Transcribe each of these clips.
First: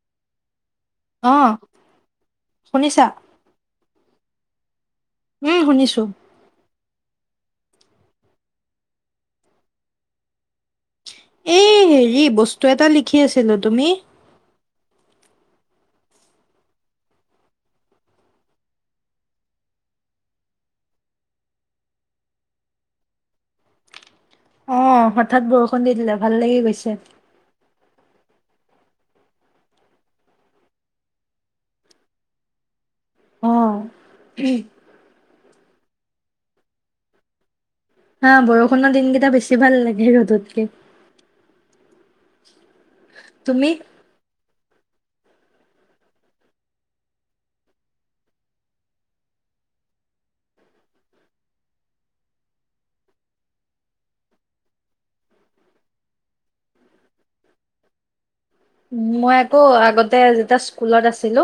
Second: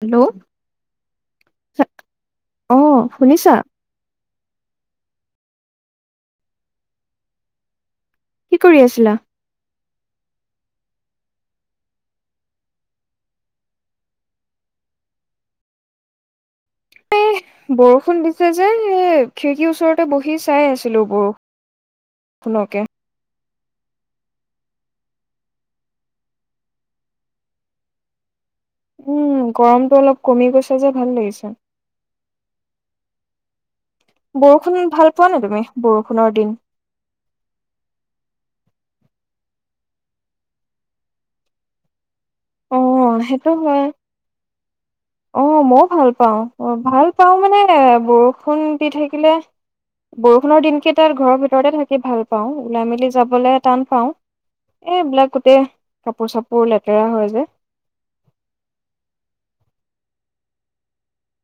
Hello অঁ অ শুনিছা শুনিছা উম শুনিছো কি কৰি আছিলা এই হেৰি বস্তু এটা লিখি আছিলো তুমি এ বৰষুণ দিছে যে এ খিৰিকীৰ ওচৰতে বহি চাই আছিলো বৰষুণ ফুনকে অ হঠাৎ বৰষুণ দি দিলে ভাল লাগি গৈছে উম গৰমটো অলপ কমি গৈছে যে ভাল লাগিছে অঁ বৰষুণ ভাল পোৱা নে তুমি বৰষুণৰ দিন হা বৰষুণৰ দিনকেইটা বেছি ভাল লাগে ৰ'দতকে অ সেইটো তুমি হয় অ মও ভাল পাওঁ অ ভাল পাও মানে বৰষুণ দি থাকিলে বৰষুণৰ দিনকেইটাত ঘৰৰ ভিতৰতে থাকি ভাল পাওঁ ওলাই মেলি যাবলে টান পাওঁ এইবিলাকোতে কাপোৰ চাপোৰ লেতেৰা হয় যে মই আকৌ আগতে যেতিয়া স্কুলত আছিলো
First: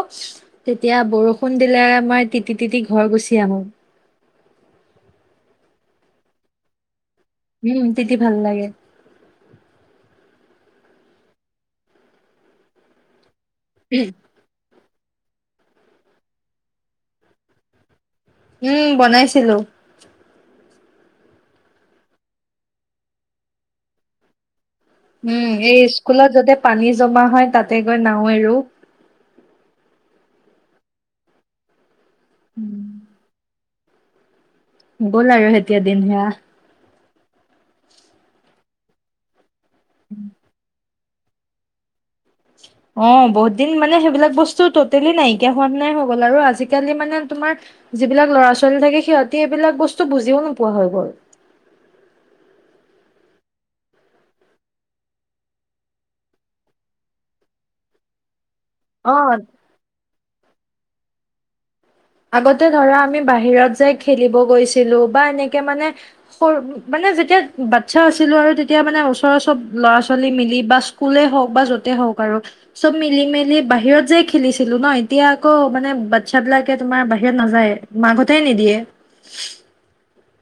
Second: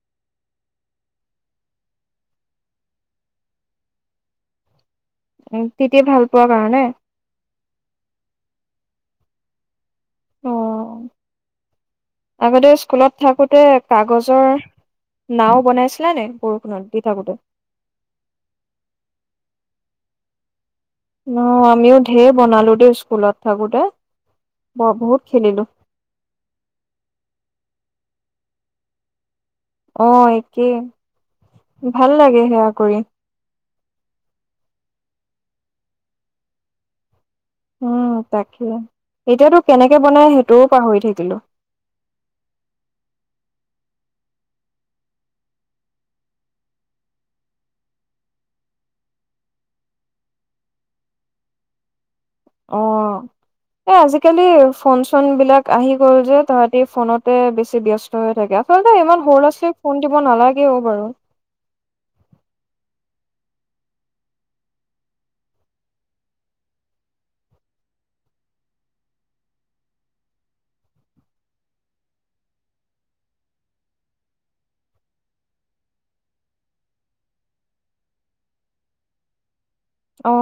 তেতিয়া বৰষুণ দিলে আমাৰ তিতি তিতি ঘৰ গুচি আহো উ তিতি ভাল পোৱাৰ কাৰণে উম তিতি ভাল লাগে অ আগতে স্কুলত থাকোতে কাগজৰ নাও বনাইছিলা নাই বৰষুণত [unintelligible] থাকোঁতে উম বনাইছিলো অ আমিও ঢেৰ বনালো দেই স্কুলত থাকোতে বৰ বহুত উম খেলিলো। এই স্কুলত যতে পানী জমা হয় তাতে গৈ নাও এৰো অ একেই ভাল লাগে সেয়া উম, কৰি গল আৰু এতিয়া দিন সেইয়া উম তাকে এতিয়াতো কেনেকে বনাই সেইটোও পাহৰি থাকিলো অ বহুত দিন মানে সেইবিলাক বস্তু টোটেলি নাইকিয়া হোৱা নিচিনাই হৈ গল আৰু আজিকালি মানে তোমাৰ যিবিলাক ল'ৰা ছোৱালী থাকে সিহঁতে এইবিলাক বস্তু বুজিও নোপোৱা হয় গল অ এ আজিকালি ফোন চোন বিলাক আহি গ'ল যে তহতি ফোনতে বেছি ব্যস্ত [unintelligible] থাকে আচলতে অ ইমান সৰু ল'ৰা ছোৱালীক ফোন দিব নালাগেও বাৰু আগতে ধৰা আমি বাহিৰত যায় খেলিব গৈছিলো বা এনেকে মানে সৰু মানে যেতিয়া বাচ্ছা আছিলো আৰু তেতিয়া মানে ওচৰৰ চব ল'ৰা ছোৱালী মিলি বা স্কুলে হওক বা য'তেই হওক আৰু চব মিলি মেলি বাহিৰত যাই খেলিছিলো ন এতিয়া আকৌ মানে বাচ্ছ বিলাক এতিয়া তোমাৰ বাহিৰত নাযায়েই মাকহঁতে নিদিয়ে অ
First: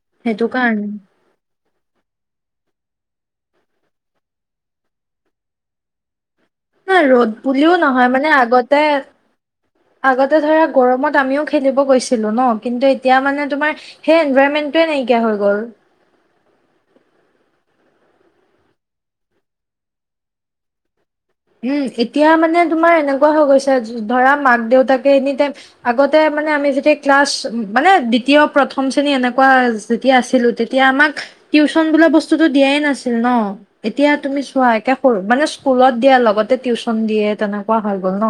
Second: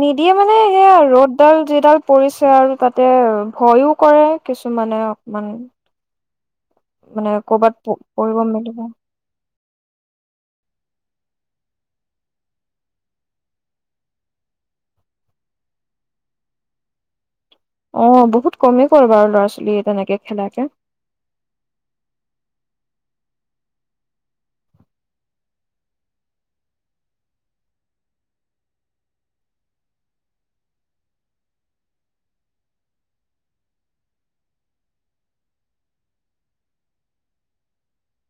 নিদিয়ে সেইটো মানে কাৰণে এয়া ৰ'দ ডাল যিডাল পৰিছে আৰু তাতে ভয়ো কৰে কিছুমানে অকমান [inaudible] নাই মানে ৰ'দ কৰ'বাত বুলিও নহয় মানে পৰিব মেলিব আগতে আগতে ধৰা গৰমত আমিও খেলিব গৈছিলো ন কিন্তু এতিয়া মানে তোমাৰ সেই এনভাৰণমেণ্টোয়ে নাইকিয়া হৈ গ'ল। অ' বহুত কমি গল বাৰু ল'ৰা-ছোৱালী তেনেকে খেলাকে। উম, এতিয়া মানে তোমাৰ এনেকুৱা হৈ গৈছে ধৰা মাক-দেউতাকে এনি টাইম আগতে মানে আমি যেতিয়া ক্লাছ মানে দ্বিতীয়-প্ৰথম শ্ৰেণী এনেকুৱা। যেতিয়া আছিলোঁ তেতিয়া আমাক টিউচন বোলা বস্তুটো দিয়াই নাছিল ন, এতিয়া তুমি চোৱা একে সৰু মানে স্কুলত এতিয়া লগতে টিউচন দিয়ে তেনেকুৱা হৈ গ'ল ন।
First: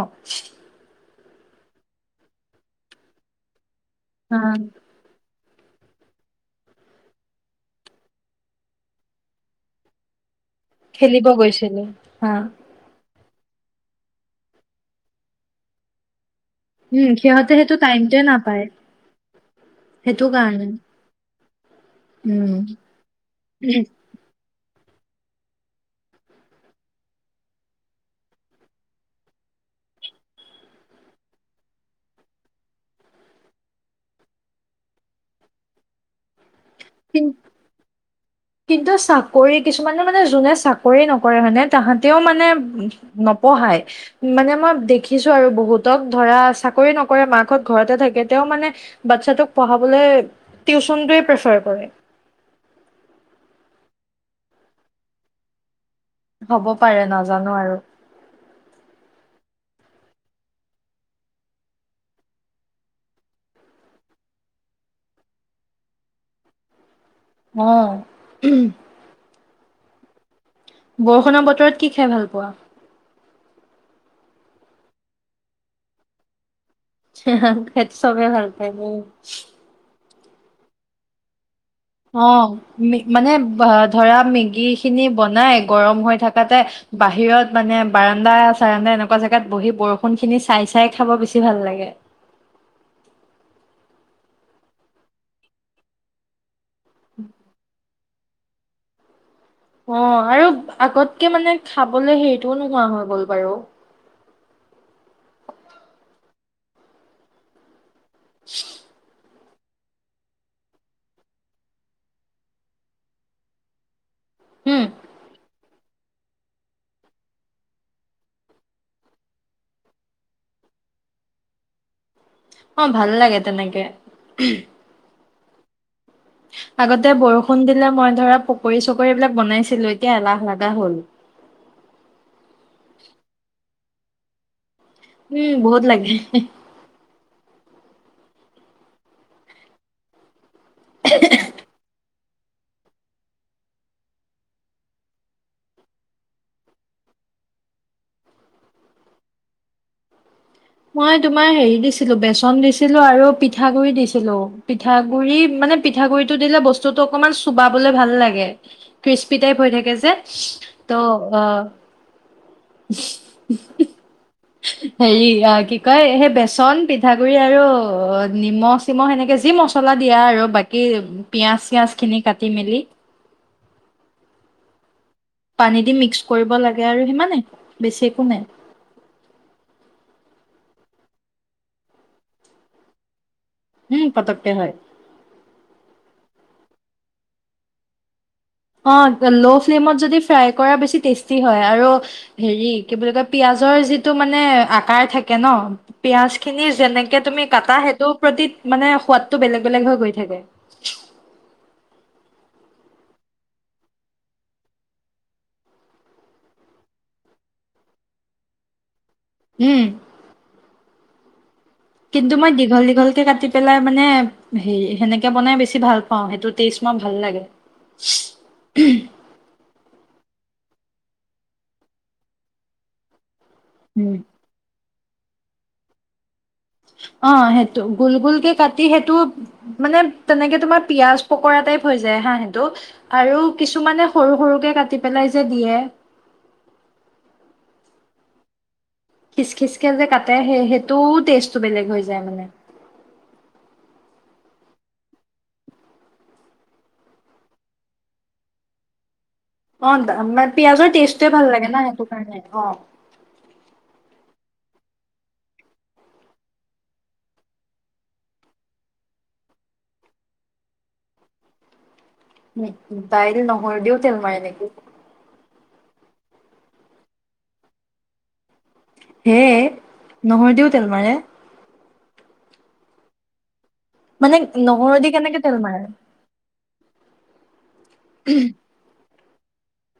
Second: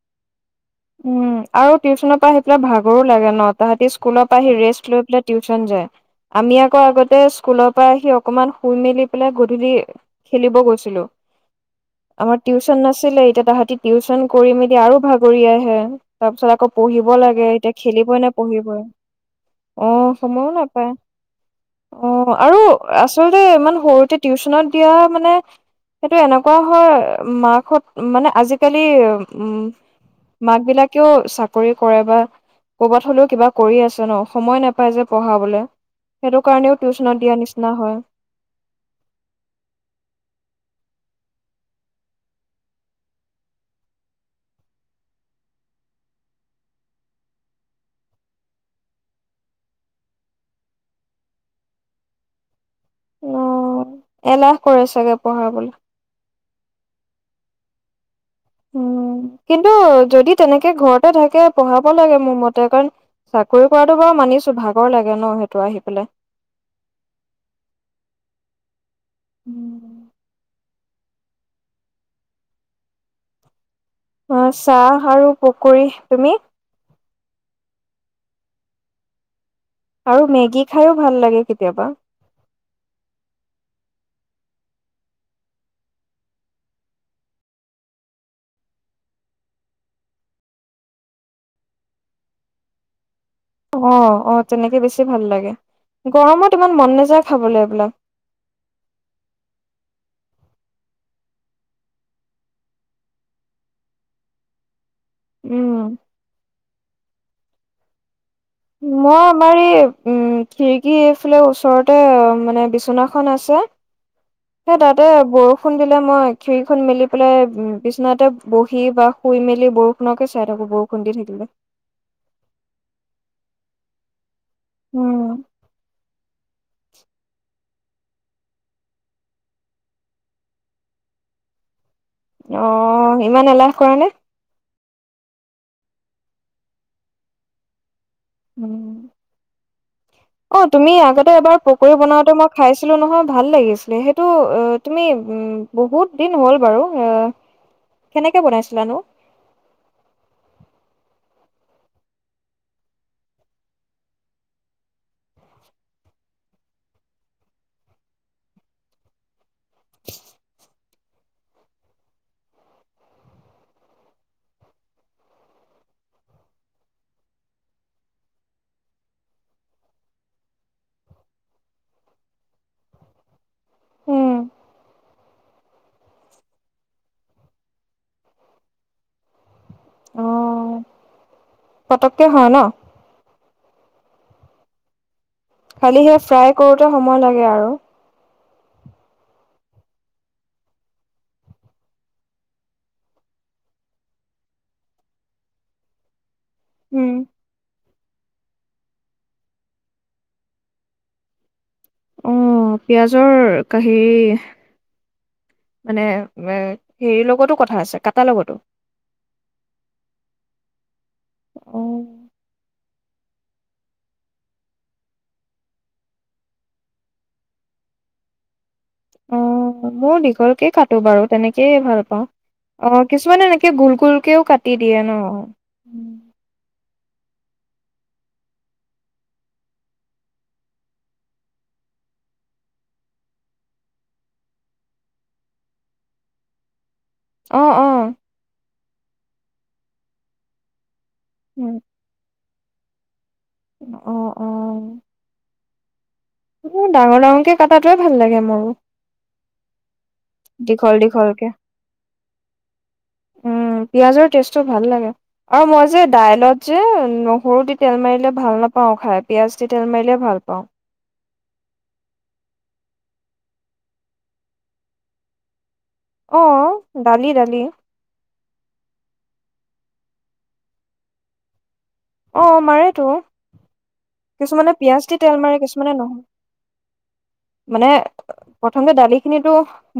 উম, আৰু টিউচনৰ পৰা আহি পেলাই ভাগৰো লাগে ন। তাহাঁতি স্কুলৰ হা পৰা আহি ৰেষ্ট লৈ পেলাই টিউচন যায়। আমি আকৌ আগতে স্কুলৰ পৰা আহি অকমান শুই মেলি পেলাই গধূলি খেলিব গৈছি ছিলো খেলিব গৈছিলো হা আমাৰ টিউচন নাছিলে এতিয়া তাহাতি টিউচন কৰি মেলি আৰু ভাগৰি আহে। তাৰ পিছত আকৌ পঢ়িব উম লাগে, সিহঁতে এতিয়া সেইটো খেলিবই টাইমটোৱে নে নাপায় পঢ়িবই আহ' সেইটো সময়ো কাৰণে নাপায়। অ' আৰু উম আচলতে ইমান সৰুতে টিউচনত দিয়া মানে সেইটো এনেকুৱা হয়, মাকহঁত মানে আজিকালি--উম! মাক বিলাকেও চাকৰি কৰে বা ক'ৰবাত হ'লেও কিবা কৰি আছে ন সময় নাপাই যে পঢ়াবলে। সেইটো কাৰণেও টিউচনত কিন দিয়া নিচিনা হয়। কিন্তু চাকৰি কিছুমানে মানে যোনে চাকৰি নকৰে মানে তাহাঁতেও মানে নপঢ়ায়। মানে মই দেখিছো আৰু বহুতক ধৰা চাকৰি নকৰে মাকহঁত ঘৰতে থাকে। তেওঁ মানে বাচ্ছাটোক পঢ়াবলে টিউচনটোৱে প্ৰিফাৰ কৰে। অ' এলাহ কৰে চাগে পঢ়াবলে। হ'ব পাৰে নাজানো আৰু। উম, কিন্তু যদি তেনেকে ঘৰতে থাকে পঢ়াব লাগে মোৰ মতে। কাৰণ, চাকৰি কৰাটো বাৰু মানিছো ভাগৰ লাগে ন, সিহঁতৰ আহি পেলাই। অঁ। উম। বৰষুণৰ বতৰত কি খাই ভাল পোৱা? মই চাহ আৰু পকৰি। তুমি? সেইটো চবে ভাল পায়। আৰু মেগী খাইয়ো ভাল লাগে কেতিয়াবা। অহ, মানে ধৰা মেগী খিনি বনাই গৰম হৈ থকাতে বাহিৰত মানে বাৰাণ্ডা-চাৰাণ্ডা এনেকুৱা জেগাত বহি বৰষুন খিনি চাই চাই খাব বেছি ভাল লাগে। অ' অ' তেনেকে বেছি ভাল লাগে গৰমত ইমান মন নেযায় খাবলৈ এইবিলাক। অহ' আৰু আগতকে মানে খাবলে হেৰিটোও নোহোৱা হৈ গ'ল বাৰু। উম। [inaudible] মই আমাৰ এই উম খিৰিকী এইফালে ওচৰতে মানে বিচনা এখন আছে। সেই উম তাতে বৰষ ষুণ দিলে মই খিৰিকীখন মেলি পেলাই বিছনাতে বহি বা শুই মেলি বৰষুণকে চাই থাকোঁ। বৰষু ষুণ দি থাকিলে। অ' ভাল লাগে তেনেকে। উম। আগতে বৰষুণ দিলে মই ধৰা পকৰি-চকৰি এই বিলাক বনাইছিলো, এতিয়া এলাহ লাগা হ'ল। অহ ইমান এলাহ কৰা নে? উম বহুত লাগে। উম, অ তুমি আগতে এবাৰ পকৰী বনাওতে মই খাইছিলো নহয় ভাল লাগিছিলে, সেইটো অ তুমি উম বহুত দিন হ'ল বাৰু আহ কেনেকে বনাইছিলানো? মই তোমাৰ হেৰি দিছিলো বেচন দিছিলো আৰু পিঠাগুৰি দিছিলো, পিঠাগুৰি মানে পিঠাগুৰিটো দিলে বস্তুটো অকমান চুবাবলৈ ভাল লাগে। ক্ৰিস্পি টাইপ হৈ থাকে যে, ত' অ [unintelligible] হেৰি আহ কি কয় সেই বেচন পিঠাগুৰি আৰু অ নিমখ চিমখ সেনেকে যি মচ মচলা দিয়া আৰু বাকী পিয়াজ চিয়াজখিনি কাটি মেলি। উম। পানী দি মিক্স কৰিব লাগে আৰু সিমানে, বেছি একো নাই। অহ পতককে হয় ন? উম পতককে হয়। খালি সে ফ্ৰাই কৰোতে সময় লাগে আৰু। অহ লো ফ্লেমত যদি ফ্ৰাই কৰা বেছি টেষ্টি হয় আৰু হেৰি কি বুলি কয় পিয়াজৰ যিটো মানে আকাৰ থাকে ন পিয়াজখিনি উম, যেনেকে তুমি কাটা সেইটোৰ প্ৰতি মানে সোৱাদটো বেলেগ বেলেগ হৈ গৈ থাকে। অহ পিয়াজৰ কা হেৰি মানে এ হেৰিৰ লগতো কথা আছে কাটাৰ লগতো। উম। অহ। কিন্তু মই দীঘল দীঘলকে কাটি পেলাই মানে হে সেনেকে বনাই বেছি ভাল পাও সেইটো টেষ্ট মই ভাল লাগে। অহ মই দীঘলকে কাটো বাৰু তেনেকেই ভাল পাওঁ। অহ কিছুমানে এনেকে গোল উম, গোলকেও কাটি দিয়ে ন? অহ সেইটো গোল গোলকে কাটি সেইটো মানে তেনেকে তোমাৰ পিয়াজ পকৰা টাইপ হৈ যায় হা সেইটো। আৰু কিছুমানে সৰু সৰুকে কাটি পেলাই যে দিয়ে অহ অহ। খিচ খিচ খে যে কাটে সেই সেইটো টেষ্টটো উম। বেলেগ হৈ যায় মানে। অ অ। ডাঙৰ ডাঙৰকৈ কটাটোৱে ভাল লাগে মোৰ। অ মানে পিয়াজৰ টেষ্টোয়ে দীঘলকে। ভাল লাগে ন সেইটো কাৰণে অ। উম পিয়াজৰ টেষ্টটো ভাল লাগে। আৰু মই যে দাইলত যে নহৰু দি তেল মাৰিলে ভাল নাপাওঁ খাই পিয়াজ দি তেল মাৰিলে ভাল পাওঁ। বাইল নহৰুদিউ তেল মাৰে নেকি? অ দালি দালি। হে নহৰু দিওঁ তেল মাৰে? অ মাৰেতো, কিছুমানে পিয়াজ দি তেল মাৰে কিছুমানে নহ মানে [unintelligible] প্ৰথমতে দালিখিনিতো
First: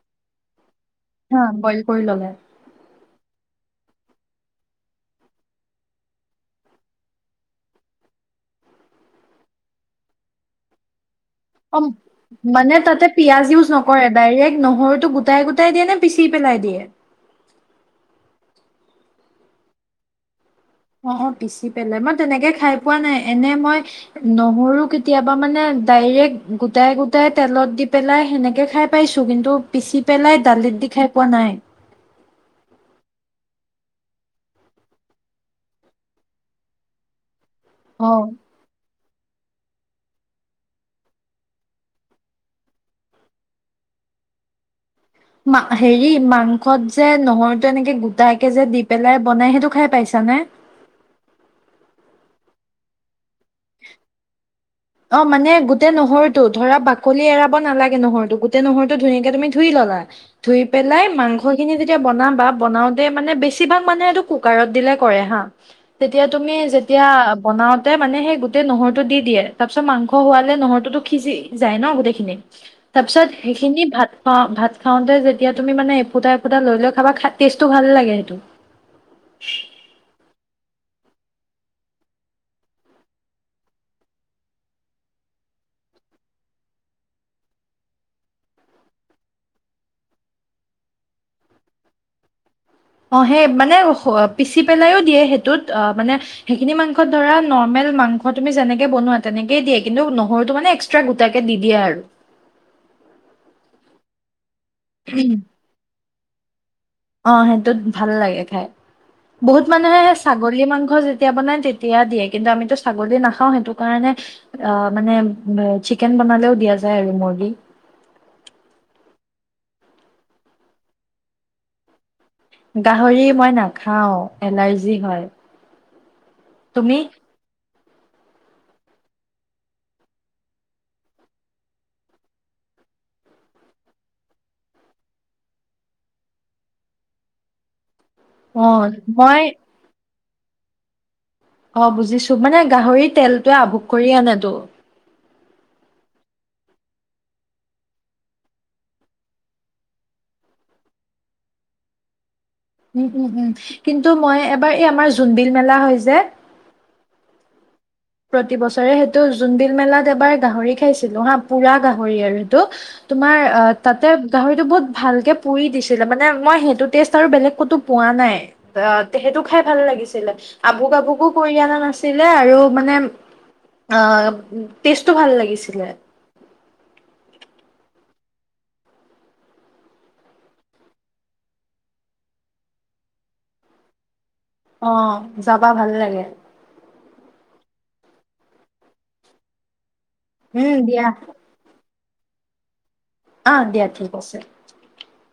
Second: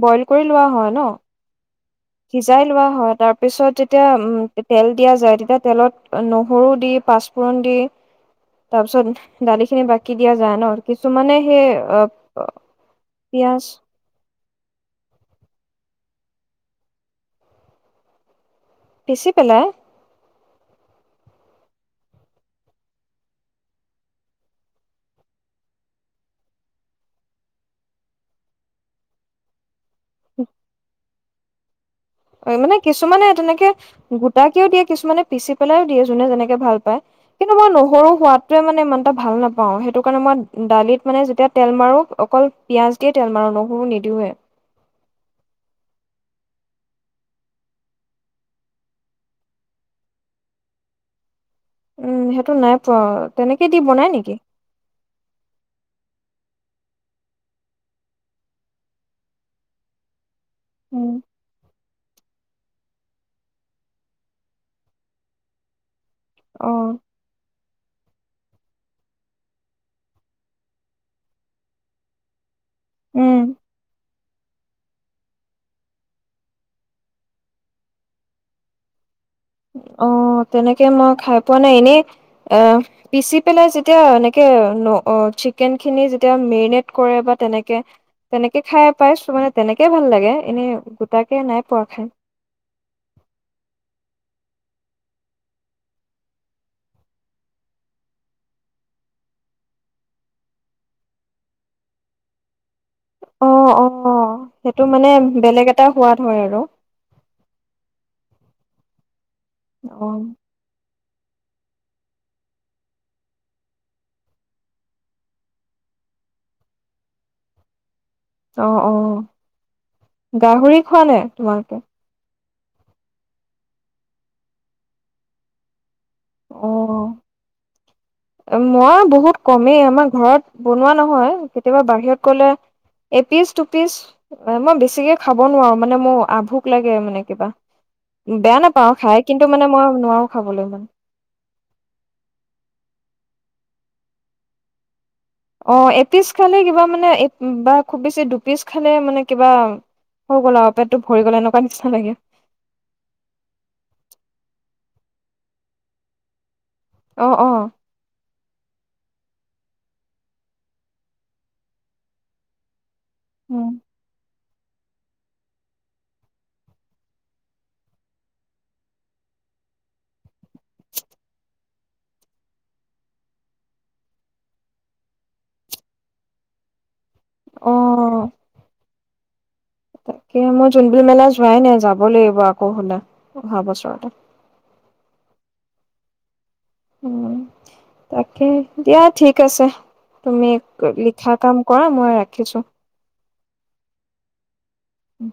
বইল কৰি লোৱা হয় ন। হা বইল কৰি ল'লে। সিজাই লোৱা হয়, তাৰপিছত যেতিয়া তেল দিয়া যায় তেতিয়া তেলত নহৰু দি পাঁচপোৰণ দি তাৰ পিছত দালি খিনি বাকি দিয়া যায় ন, কিছুমানে সেই অঁ অ' মানে তাতে পিয়াজি পিয়াজ ইউজ নক কৰে ডাইৰেক্ট নহৰুটো গোটাই গোটাই দিয়ে নে, পিচি পেলাই দিয়ে? পিছি পেলাই। অঁ পিচি পেলাই, মই তেনেকে খাই পোৱা নাই এনে মই নহৰু কেতিয়াবা মানে ডাইৰেক্ট গোটাই গোটাই তেলত দি পেলাই সেনেকে খাই পাইছো, কিন্তু পিচি পেলাই দালিত দি খাই পোৱা নাই। অ মানে কিছুমানে তেনেকে গোটাকেও দিয়ে কিছুমানে, পিচি পেলাইও দিয়ে যোনে যেনেকে ভাল পায়। কিন্তু মই নহৰু অ সোৱাদ তে মই ইমান এটা ভাল নাপাও, সেইটো কাৰণে মই দালিত মানে যেতিয়া তেল মাৰো অকল পিয়ঁয়াজ দি তেল মাৰো নহৰু নিদিওঁৱে। মা হেৰি মাংসত যে নহৰুটো এনেকে গোটাকে যে দি পেলাই বনাই সেইটো খাই পাইছ নে? উম সেইটো নাই পোৱা, তেনেকে দি বনাই নেকি? অঁ, মানে গোটেই নহৰুটো ধৰা বাকলি এৰাব নালাগে নহৰুটো গোটেই নহৰুটো ধুনীয়াকে তুমি ধুই ললা। ধুই পেলাই মাংসখিনি যেতিয়া বনাবা বনাও তে মানে বেছিভাগ মানে এইটো কুকাৰত দিলে কৰে হা, তেতিয়া তুমি অ', যেতিয়া বনাও তে মানে সেই গোটেই নহৰুটো দি দিয়ে। তাৰপিছত মাংস হোৱালে নহৰুটোতো সিজি যায় ন গোটেইখিনি, তাৰ পিছত সেইখিনি ভাত অঁ ভাত খাওঁতে যেতিয়া তুমি মানে এফুটা এফুটা লৈ লৈ খাবা টেষ্টটো ভালে লাগে সেইটো। [inaudible] অঁ তেনেকে মই খাই পোৱা নাই, এনেই এ পিচি পেলাই যেতিয়া এনেকে অঁ চিকেন খিনি যেতিয়া মেৰিনেট কৰে বা তেনেকে তেনেকে খাই পাইছো মানে, তেনেকে ভাল লাগে এনেই গোটাকে নাই পোৱা খাই। অঁ সেই মানে পিচি পেলাইয়ো দিয়ে, সেইটোত মানে সেইখিনি মাংসত ধৰা নৰ্মেল মাংস তুমি যেনেকে বনোৱা তেনেকে দিয়ে, কিন্তু নহৰুটো মানে এক্সট্ৰা গোটাকে দি দিয়ে আৰু। অঁ অঁ, সেইটো মানে বেলেগ এটা সোৱাদ হয় আৰু। অঁ সেইটোত ভাল লাগে খাই, বহুত মানুহে অ', ছাগ লী মাংস যেতিয়া বনাই তেতিয়া দিয়ে। কিন্তু আমিতো ছাগলী নাখাওঁ সেইটো কাৰণে অঁ মানে চিকেন বনালেও দিয়া যায় আৰু মৰ্গী। অঁ অঁ, গাহৰি খোৱা নাই তোমালোকে? গাহৰি মই নাখাও এলাৰ্জি হয়। তুমি? মোৰো বহুত কমেই আমাৰ ঘৰত বনোৱা নহয়, কেতিয়াবা বাহিৰত গলে এ পিচ দু পিচ মই বেছিকে খাব নোৱাৰো, মানে মোৰ আভুোক লাগে মানে কিবা। বেয়া অ নাপাও খাই, কিন্তু মানে মই নোৱাৰো খাবলে ইমান। অঁ বুজিছো, মানে গাহৰিৰ তেলটোৱে আভোগ কৰি আনেতো। অঁ এপিচ খালে কিবা মানে বা খুব বেছি দুপিচ খালে মানে কিবা হৈ গ'ল আৰু পেটত ভৰি গ'ল এনেকুৱা নিচিনা লাগে। উম উম উম, কিন্তু মই এবাৰ এই আমাৰ জোনবিল মেলা হয় যে অঁ অঁ প্ৰতি বছৰে, সেইটো জোনবিল মেলাত এবাৰ গাহৰি খাইছিলো হা পুৰা গাহৰি আৰু সেইটো, তোমাৰ অঁ উম, তাতে গাহৰিটো বহুত ভালকে পুৰি দিছিলে, মানে মই সেইটো টেষ্ট আৰু বেলেগ ক'তো পোৱা নাই। অ তেহেঁতটো খাই ভাল লাগিছিলে, আভোক আভোকো কৰি অনা নাছিলে আৰু মানে আ, টেষ্টটো ভাল লাগিছিলে। অ। তাকে মই যোনবিল মেলা যোৱাই নাই। যাব লাগিব আকৌ হলে, অহা বছৰ অ, যাবা ভাল লাগে। উম। তাকে দিয়া ঠিক আছে, তুমি উম, দিয়া লিখা কাম কৰা, মই ৰাখিছো অহ, দিয়া ঠিক আছে। উম।